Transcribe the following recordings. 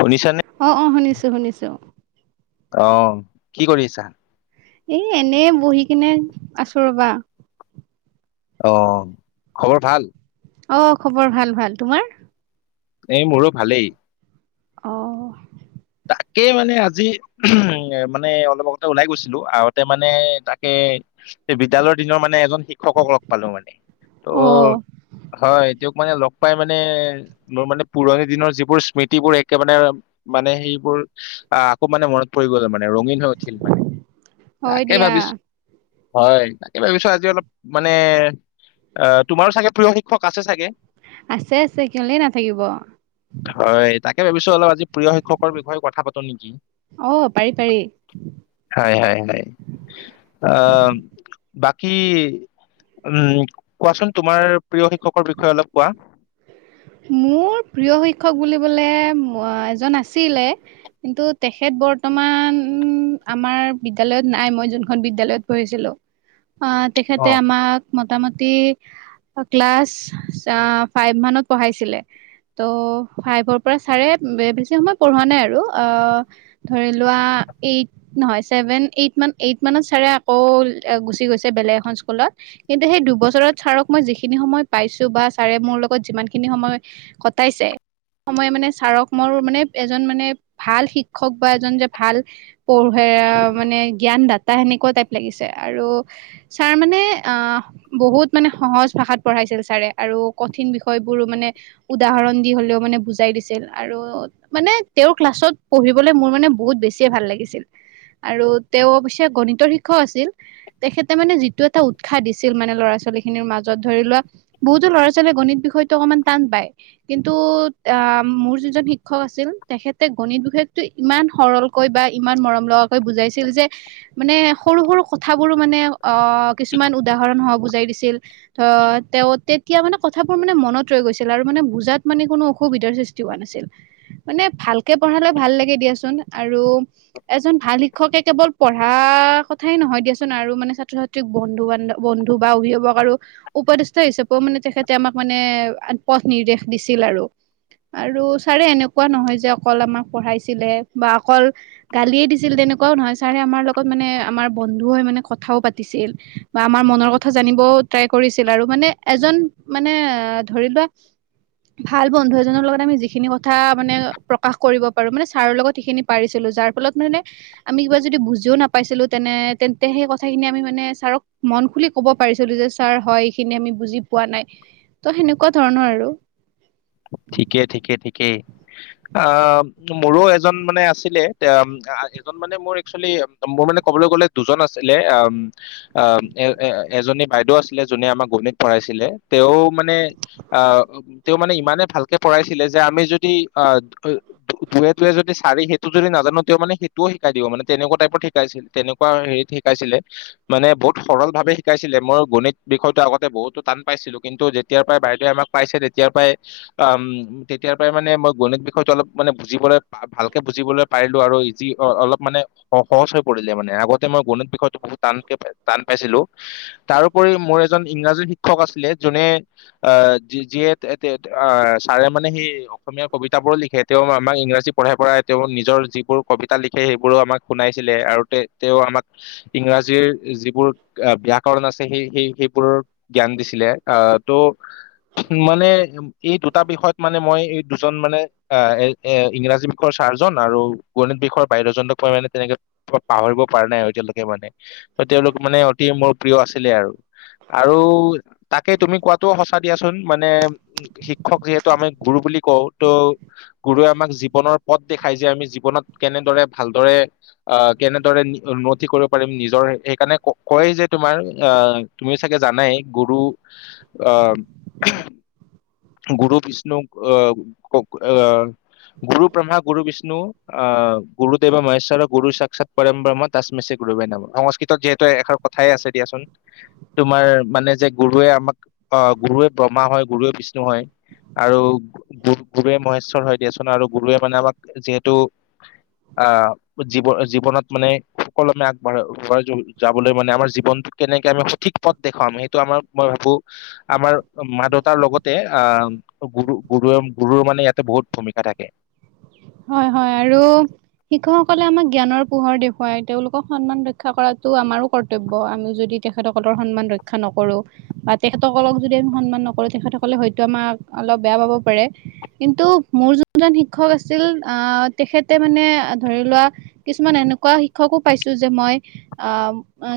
শুনিছানে? অ', অ' শুনিছো-শুনিছো। অ' কি কৰিছা? এ, এনে বহি কিনে আছোঁ ৰবা। অ' খবৰ ভাল? অ' খবৰ ভাল-ভাল, তোমাৰ? এই মোৰো ভালেই। অ'। তাকে মানে আজি উমঃ মানে অলপ আগতে ওলাই গৈছিলো আগতে মানে। তাকে। এই বিদ্যালয়ৰ দিনৰ মানে এজন। শিক্ষকক লগ পালো মানে। ত' অ হয় তেওঁক মানে লগ। লগপাই মানে মোৰ মানে পুৰণি দিনৰ যিবোৰ স্মৃতিবোৰ একেবাৰে মানে সেই। কাপোৰ আকৌ মানে মনত পৰি গ'লে মানে। ৰঙীন হৈ উঠিল মানে। হয় তাকে দিয়া ভাবিছো। হয়। তাকে ভাবিছো আজি অলপ মানে অ তোমাৰো চাগে প্ৰিয় শিক্ষক আছে চাগে। আছে, আছে কিয়লে নাথাকিব। তাকেই ভাবিছো অলপ আজি প্ৰিয় শিক্ষক। দুখৰ বিষয়ে কথা পাতো নেকি। অ পাৰি পাৰি হই, হই, হই আ, আ। বাকী। উম কোৱাচোন তোমাৰ। প্ৰিয় শিক্ষকৰ বিষয়ে অলপ কোৱা। মোৰ প্ৰিয় শিক্ষক বুলিবলে,,, এজন আছিলে। কিন্তু তেখেত বৰ্তমান আমাৰ বিদ্যালয়ত নাই মই যোনখন বিদ্যালয়ত পঢ়িছিলোঁ। অ', তেখেতে আমাক। মোটামটি ক্লাছ,, ফাইভ মানত। পঢ়াইছিলে। ত' ফাইভৰ পৰা ছাৰে বেছি সময় পঢ়োৱা নাই আৰু। অ' ধৰি লোৱা এইত নহয় চেভেন এইট মানত ছাৰে আকৌ গুচি গৈছে বেলেগ এখন স্কুলত কিন্তু সেই দুবছৰত ছাৰক মই যিখিনি সময় পাইছো বা ছাৰে মোৰ লগত যিমান খিনি। এই খিনি সময় কটাইছে। সময় মানে ছাৰক মোৰ মানে এজন মানে ভাল শিক্ষক বা এজন যে ভাল। পঢ়োৱা মানে জ্ঞান দাতা। তাই সেনেকুৱা টাইপ লাগিছে। আৰু ছাৰ মানে আহ বহুত মানে সহজ ভাষাত পঢ়াইছিল ছাৰে। আৰু কঠিন বিষয় বোৰ তাই। গুৰু মানে উদাহৰণ দি হ'লেও মানে বুজাই দিছিল। আৰু মানে তেওঁৰ ক্লাছত পঢ়িবলে মোৰ মানে বহুত বেছিয়ে ভাল লাগিছিল। আৰু তেওঁ অৱশ্যে গণিতৰ শিক্ষক আছিল। তেখেতে মানে যিটো এটা উৎসাহ দিছিল মানে ল'ৰা ছোৱালী খিনিৰ মাজত ধৰি লোৱা বহুতো ল'ৰা ছোৱালীয়ে গণিত বিষয়ত। গণিত টো অকমান টান পায়। কিন্তু আহ মোৰ যিজন শিক্ষক আছিল তেখেতে গণিত বিষয়তটো ইমান সৰলকৈ বা ইমান মৰম লগাকৈ বুজাইছিল যে মানে সৰু সৰু কথাবোৰো মানে গণিততো। অ', কিছুমান উদাহৰণ সহ বুজাই দিছিল। অ', তেওঁ, তে। এতিয়া মানে কথাবোৰ মানে মনত কি। ৰৈ গৈছিল। আৰু মানে বুজাত মানে কোনো অসুবিধাৰ সৃষ্টি হোৱা নাছিল। মানে ভালকে পঢ়ালে ভাল লাগে দিয়াচোন। আৰু এজন ভাল শিক্ষকে কেৱল পঢ়া কথাই নহয় দিয়াচোন আৰু মানে ছাত্ৰ ছাত্ৰীক বন্ধু বান্ধব বন্ধু বা অভিভাৱক আৰু উপদেষ্টা হিচাপেও মানে তেখেতে আমাক মানে। আদ পথ নিৰ্দেশ দিছিল আৰু। আৰু ছাৰে এনেকুৱা নহয় যে অকল আমাক পঢ়াইছিলে বা অকল গালিয়ে দিছিল তেনেকুৱাও নহয় ছাৰে আমাৰ লগত মানে আমাৰ বন্ধু হৈ মানে কথাও পাতিছিল। আৰু বা আমাৰ মনৰ কথা জানিবও ট্ৰাই কৰিছে। থাকিল। মানে এজন মানে এ,,,,। ধৰি লোৱা,, ভাল বন্ধু এজনৰ লগত আমি যিখিনি কথা মানে প্ৰকাশ কৰিব পাৰো মানে ছাৰৰ লগত সেইখিনি পাৰিছিলো। যাৰ ফলত মানে আমি যদি কিবা বুজিও নাপাইছিলো তেনে তেন্তে সেই কথাখিনি আমি মানে ছাৰক মন খুলি কব পাৰিছিলো। যে ছাৰ হয় এইখিনি আমি বুজি পোৱা নাই। ত সেনেকুৱা ধৰণৰ আৰু। ঠিকে ঠিকে ঠিকে আহ মোৰো এজন মানে আছিলে। এজন মানে মোৰ একচেলি মোৰ মানে কবলৈ গলে দুজন আছিলে আহ আহ এ এজনী বাইদেউ আছিলে যোনে আমাক গণিত পঢ়াইছিলে তেওঁ মানে আহ তেওঁ মানে। মানে ভালকে পঢ়াইছিলে। যে আমি যদি আহ দুয়ে, দুয়ে যদি চাৰি সেইটো যদি নাজানো তেওঁ মানে সেইটোও শিকাই দিব মানে। তেনেকুৱা টাইপত শিকাইছিল। তেনেকুৱা হেৰিত শিকাইছিলে মানে। বহুত সৰল ভাৱে শিকাইছিলে মই গণিত বিষয়টো আগতে বহুতো টান পাইছিলো। কিন্তু যেতিয়াৰ পৰাই বাইদৈ আমাক পাইছে তেতিয়াৰ পৰাই। উম,, তেতিয়াৰ পৰাই মানে মই গণিত বিষয়টো অলপ মানে বুজিবলৈ। অহ, ভালকে বুজিবলৈ পাই। এইটো আৰু ইজি অলপ মানে সহজ হৈ পৰিলে মানে। আগতে মই গণিত বিষয়তো বহুত টানকে টান পাইছিলো তাৰোপৰি মোৰ এজন ইংৰাজী শিক্ষক আছিলে যোনে আহ যিয়ে। তে আ ছাৰে মানে সেই অসমীয়া কবিতাবোৰো লিখে তেওঁ আমাক ইংৰাজী পঢ়াই-পঢ়াই তেওঁ নিজৰ যিবোৰ কবিতা লিখে সেইবোৰো আমাক শুনাইছিলে আৰু তে তেওঁ আমাক ইংৰাজীৰ যিবোৰ বিয়াকৰণ আছে সেই-সেই সেইবোৰৰ জ্ঞান দিছিলে আ ত' মানে এই দুটা বিষয়ত মানে মই এই দুজন মানে আ এ- এ ইংৰাজী বিষৰ চাৰজন আৰু গণিত বিষৰ বাই দজনক মই মানে তেনেকে পাহৰিব পাৰা নাই আৰু এতিয়ালকে মানে। ত তেওঁলোক মানে অতি মোৰ প্ৰিয় আছিলে আৰু, আৰু তাকে তুমি কোৱাটোও সঁচা দিয়াচোন মানে শিক্ষক যিহেতু আমি গুৰু বুলি কওঁ ত গুৰুৱে আমাক জীৱনৰ পথ দেখাই যে আমি জীৱনত কেনেদৰে ভালদৰে আ কেনেদৰে উন্নতি কৰিব পাৰিম নিজৰ সেইকাৰণে কয় যে তোমাৰ আ তুমি চাগে জানাই গুৰু আ গুৰু বিষ্ণুক আ [unintelligible] আ গুৰু ব্ৰহ্মা গুৰু বিষ্ণু বিষ্ণু আহ গুৰুদেৱে মহেশ্বৰ গুৰু সাকৎ পম ব্ৰহ্ম তাচমেছে গুৰুৱে নাম সংস্কৃতত যিহেতু এষাৰ কথাই আছে দিয়াচোন তোমাৰ মানে যে গুৰুৱে আমাক অ গুৰুৱে ব্ৰহ্মা হয় গুৰুৱে বিষ্ বিষ্ণু হয় আৰু গুৰু গুৰুৱে মহেশ্বৰ হয় দিয়া চোন আৰু গুৰুৱে মানে আমাক যিহেতু আহ জীৱ জীৱনত মানে সুকলমে আগবাঢ় যাবলৈ মানে আমাৰ জীৱনটোক কেনেকে আমি সঠিক পথ দেখুৱাম সেইটো আমাৰ মই ভাবো আমাৰ মা দেউতাৰ লগত তে আহ গুৰু-গুৰু গুৰুৰ মানে ইয়াতে বহুত ভূমিকা থাকে'। হয় হয় আৰু শিক্ষকসকলে আমাক জ্ঞানৰ পোহৰ দেখুৱাই তেওঁলোকক সন্মান ৰক্ষা কৰাতো আমাৰো কৰ্তব্য আমি যদি তেখেতসকলৰ সন্মান ৰক্ষা নকৰো বা তেখেতসকলক যদি আমি সন্মান নকৰো তেখেতসকলে হয়তো আমাক অলপ বেয়া পাব পাৰে কিন্তু মোৰ যোনজন শিক্ষক আছ আছিল আহ তেখেতে মানে ধৰি লোৱা কিছুমান এনেকুৱা শিক্ষকো পাইছো যে মই আহ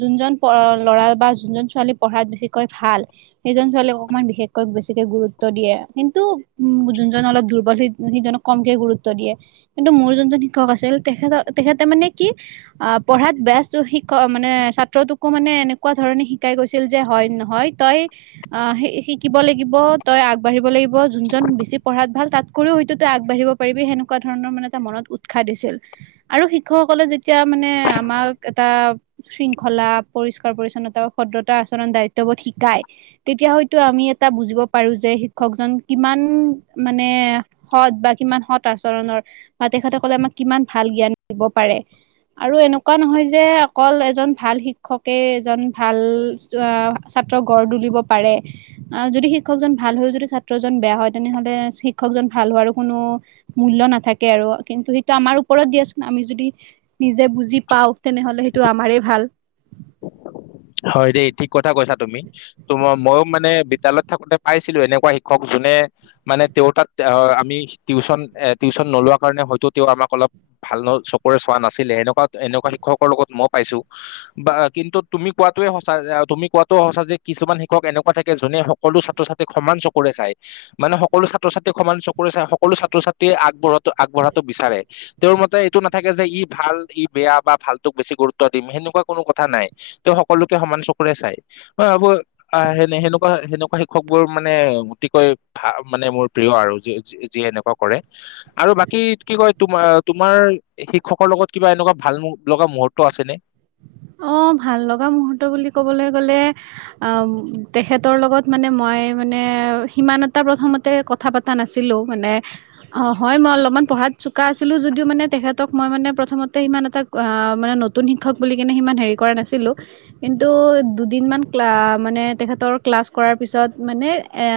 যোনজন প ল'ৰা বা যোনজন ছোৱালী পঢ়াত বিশেষকৈ ভাল সেইজন ছোৱালীক অকমান বিশেষকৈ বেছিকে গুৰুত্ব দিয়ে কিন্তু উম যোনজন অলপ দুৰ্বল সেই সিজনক কমকে গুৰুত্ গুৰুত্ব দিয়ে কিন্তু মোৰ যোনজন শিক্ষক আছিল তেখেত তেখেতে মানে কি আহ পঢ়াত বস্ত শিক্ষক মানে ছাত্ৰটোকো মানে এনেকুৱা ধৰণে শিকাই গৈছিল যে হয় নহয় তই আহ শিকিব লাগিব তই আগবাঢ়িব লাগিব যোনজন বেছি পঢ়াত ভাল। তাতকৈও হয়তো আগবাঢ়িব পাৰিবি সেনেকুৱা ধৰণৰ মানে এটা মনত উৎসাহ দিছিল আৰু শিক্ষকসকলে যেতিয়া মানে আমাক এটা শৃংখলা পৰিষ্কাৰ পৰিচ্ছন্নতাও ভদ্ৰতা আচৰণ দায়িত্ববোধ শিকাই তেতিয়া হয়তো আমি এটা বুজিব পাৰো যে শিক্ষকজন কিমান মানে সৎ বা কিমান সৎ আচৰণৰ বা তেখতেসকলে আমাক কিমান ভাল জ্ঞান দিব পাৰে আৰু এনেকুৱা নহয় যে অকল এজন ভাল শিক্ষকে এজন ভাল আহ ছাত্ৰক গঢ় তুলিব পাৰে আহ যদি শিক্ষকজন ভাল হৈও যদি ছাত্ৰজন বেয়া হয় তেনেহলে শিক্ষকজন ভাল হোৱাৰো কোনো'। মূল্য নাথাকে আৰু কিন্তু সেইটো আমাৰ ওপৰত দিয়াচোন আমি যদি'। নিজে বুজি পাওঁ তেনেহ'লে সেইটো আমাৰেই ভাল। হয় দেই ঠিক কথা কৈছা তুমি ত মইও মানে বিদ্যালয়ত থাকোঁতে পাইছিলো এনেকুৱা শিক্ষক যোনে মানে তেওঁৰ তাত আমি টিউশন এ টিউশচন নলোৱা কাৰণে হয়তো তেওঁ আমাক অলপ ভাল চকুৰে চোৱা নাছিলে সেনেকুৱা এনেকুৱা শিক্ষকৰ লগত মই পাইছো বা কিন্তু তুমি কোৱাটোৱে সঁচা তুমি কোৱাতো সঁচা যে কিছুমান শিক্ষক এনেকুৱা থাকে যোনে সকলো ছাত্ৰ ছাত্ৰীক সমান চকুৰে চাই মানে সকলো ছাত্ৰ ছাত্ৰীক সমান চকুৰে চাই সকলো ছাত্ৰ ছাত্ৰ আগবঢ়োৱা আগবঢ়াটো বিচাৰে তেওঁৰ মতে এইটো নাথাকে যে ই ভাল ই বেয়া বা ভালটোক বেছি গুৰুত্ব দিম সেনেকুৱা কোনো কথা নাই তেওঁ সকলোকে সমান চকুৰে চাই মই ভাবো আহেনে সেনেকুৱা সেনেকুৱা শিক্ষক বোৰ মানে অতিকৈ ভাল মানে মোৰ প্ৰিয় আৰু যিয়ে এনেকুৱা কৰে আৰু বাকী কি কয় তোম তোমাৰ শিক্ষকৰ লগত কিবা এনেকুৱা ভাল লগা মুহুৰ্ত আছেনে'। অ ভাল লগা মূহুৰ্ত বুলি কবলৈ গলে অ তেখেতৰ লগত মানে মই মানে সিমান এটা প্ৰথমতে কথা পতা নাছিলো মানে অ হয় মই অলপমান পঢ়াত চোকা আছিলো যদিও মানে তেখেতক মই মানে প্ৰথমতে সিমান এটা মানে নতুন শিক্ষক বুলি নে সিমান হেৰি কৰা নাছিলো কিন্তু দুদিনান ক্লা মানে তেখেতৰ ক্লাছ কৰাৰ পিছত মানে এ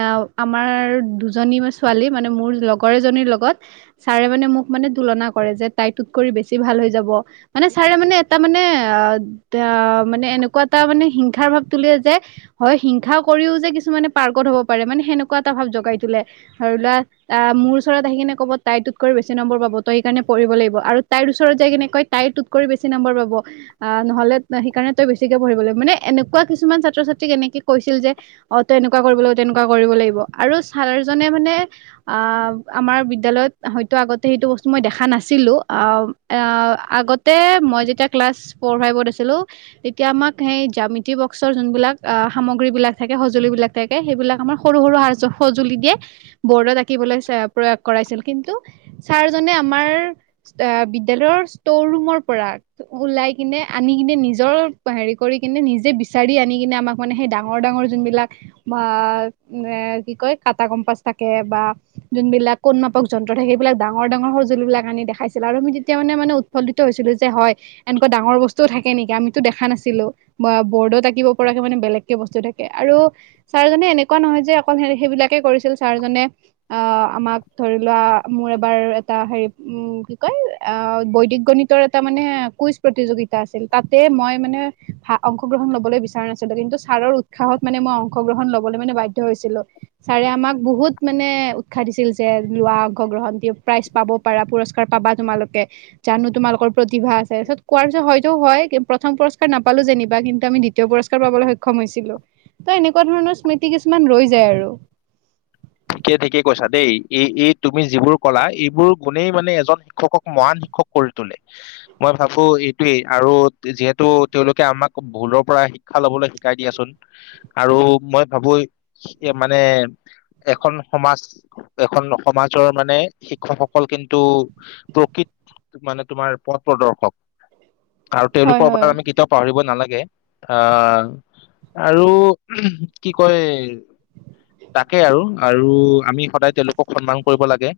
আমাৰ দুজনী ছোৱালী মানে মোৰ লগৰ এজনীৰ লগত ছাৰে মানে মোক মানে তুলনা কৰে যে তাই তোত কৰি বেছি ভাল হৈ যাব মানে ছাৰে মানে এটা মানে,। আহ আহ মানে এনেকুৱা এটা মানে হিংসাৰ ভাৱ তোলে যে হয় হিংসা কৰিও যে কিছুমানে পাৰ্কত হব পাৰে মানে সেনেকুৱা এটা ভাৱ জগাই তোলে ধৰি লোৱা আহ মোৰ ওচৰত আহি কিনে কব তাই তোত কৰি বেছি নম্বৰ পাব তই সেইকাৰণে পঢ়িব লাগিব আৰু তাইৰ ওচৰত যাই কিনে কয় তাই তোত কৰি বেছি নম্বৰ পাব আহ নহলে সেইকাৰণে তই বেছিকে পঢ়িব লাগিব মানে এনেকুৱা কিছুমান ছাত্ৰ ছাত্ৰীক এনেকে কৈছিল যে অ তই এনেকুৱা কৰিব লাগিব তেনেকুৱা কৰিব লাগিব আৰু ছাৰজনে মানে অ আমাৰ বিদ্যালয়ত হয়তো আগতে সেইটো বস্তু মই দেখা নাছিলো আহ আগতে মই যেতিয়া ক্লাছ ফ'ৰ ফাইভ আছিলো তেতিয়া আমাক সেই জ্যামিতি বক্সৰ যোনবিলাক সামগ্ৰী বিলাক থাকে সঁজুলি বিলাক থাকে সেইবিলাক আমাৰ সৰু সৰু স সজুলি দিয়ে বৰ্ডত আঁকিবলৈ প্ৰয়োগ কৰাইছিল কিন্তু ছাৰজনে আমাৰ বিদ্যালয়ৰ ষ্টৰ ৰুমৰ পৰা ওলাই কিনে আনি কিনে নিজৰ হেৰি কৰি কিনে নিজে বিচাৰি আনি কিনে আমাক মানে সেই ডাঙৰ ডাঙৰ যোনবিলাক বা এ কি কয় কাটা কম্পাচ থাকে বা যোনবিলাক কণ মাপক যন্ত্ৰ থাকে সবিলাক ডাঙৰ ডাঙৰ সঁজুল বিিলাক আনি দেখাইছিলে আৰু আমি তেতিয়া মানে মানে উৎফুল্লিত হৈছিলো যে হয়ন,। ডাঙৰ বস্তুও থাকে নেকি আমিতো দেখা নাছিলো বা বৰ্ড আাকিব পৰাকে মানে বেলেগকে বস্তু থাকে আৰু ছাৰজনে এনেকুৱা নহয় যে অকল সেইবিলাকে কৰিছিল ছাৰজনে আহ আমাক ধৰি লোৱা মোৰ এবাৰ এটা হেৰি উ কি কয় বৈদিক গণিতৰ এটা মানে কুইজ'। প্ৰতিযোগিতা আছিল তাতে মই মানে ভ অংশগ্ৰহণ লবলৈ বিচৰা নাছিলো কিন্তু ছাৰৰ উৎসাহত মানে মই অংশগ্ৰহণ লবলৈ মানে বাধ্য় হৈছিলো ছাৰে আমাক বহুত মানে উৎসাহ দিছিল যে লোৱা অংশগ্ৰহণ দি প্ৰাইজ পাব পাৰা পুৰস্কাৰ পাবা তোমালোকে জানো তোমালোকৰ প্ৰতিভা আছে তাৰিছত,। কোৱাৰ পিছত হয়তও হয় প্ৰথম পুৰস্কাৰ নাপালো যেনিবা কিন্তু আমি দ্বিতীয় পুৰস্কাৰ পাবলৈ সক্ষম হৈছিলো ত এনেকুৱা ধৰণৰ স্মৃতি কিছুমান ৰৈ যায় আৰু,। ঠিকেই ঠিকেই কৈছা দেই এই এই তুমি যিবোৰ কলা এইবোৰ গুণেই মানে এজন শিক্ষকক মহান শিক্ষক কৰি তোলে মই ভাবো এইটোৱেই আৰু যিহেতু তেওঁলোকে আমাক ভুলৰ পৰা শিক্ষা লবলৈ শিকাই দিয়াচোন আৰু মই ভাবো মানে'। এখন সমাজ এখন সমাজৰ মানে শিক্ষকসকল কিন্তু প্ৰকৃত মানে তোমাৰ পথ প্ৰদৰ্শক'। আৰু হয় তেওঁলোকৰ বটাত হয় আমি কেতিয়াও পাহৰিব নালাগে,। অ' আৰু কি কয় ত তাকে আৰু আৰু আমি সদায় তেওঁলোকক সন্মান কৰিব লাগে'।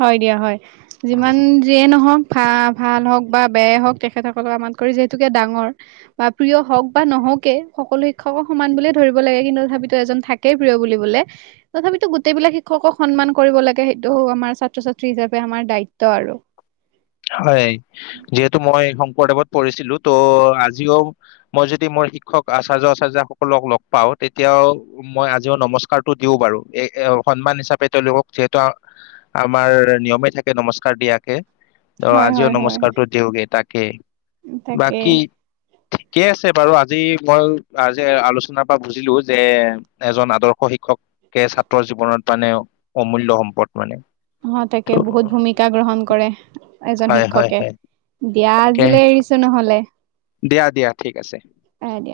হয় দিয়া বা ভাল হওক বা বেয়াই হওঁক তেখেতসকলক আমমান কৰি যিহেতুকে ডাঙৰ বা প্ৰিয় হওক বা নহওকে সকলো শিক্ষকক সমান বুলিয়ে ধৰিব লাগে কিন্তু তথাপিতো এজন থাকেই প্ৰিয় বুলিবোলে তথাপিতো গোটেইবলাক শিক্ষকক সন্মান কৰিব লাগে সেইটো হও আমাৰ,। ছাত্ৰ- ছাত্ৰী হিচাপে আমাৰ দায়িত্ব আৰু'। হয় যিহেতু মই,। দেৱত পঢ়িছিলো ত আজিও মই যদি মোৰ শিক্ষক আচাৰ্য - আচাৰ্য্য সকলক লগ পাওঁ তেতিয়াও মই আজিও নমস্কাৰতটো দিও বাৰু এ সন্মান হিচাপে তেওঁলোকক যিহেতু আমাৰ নিয়মে থাকে নমস্কাৰ দিয়াকে'। অ হয় হয় আজিও হয় নমস্কাৰটো দিওঁগে তাক'। কে,। তাকে,। ঠিকে আছে বাৰু আজি মই আজি আলোচনাৰ পৰা বুজিলো যে এজন আদৰ্শ শিক্ষকে ছাত্ৰৰ জীৱনত মানে অমূল্য় সম্পদ'। মানে অ' তাকে ত' বহুত ভূমিকা গ্ৰহণ কৰে এজন হয় হয় শিক্ষকে হয় দিয়া তাকে আজিলে এৰিছো নহলে, দিয়া দিয়া ঠিক আছে। এ দিয়া।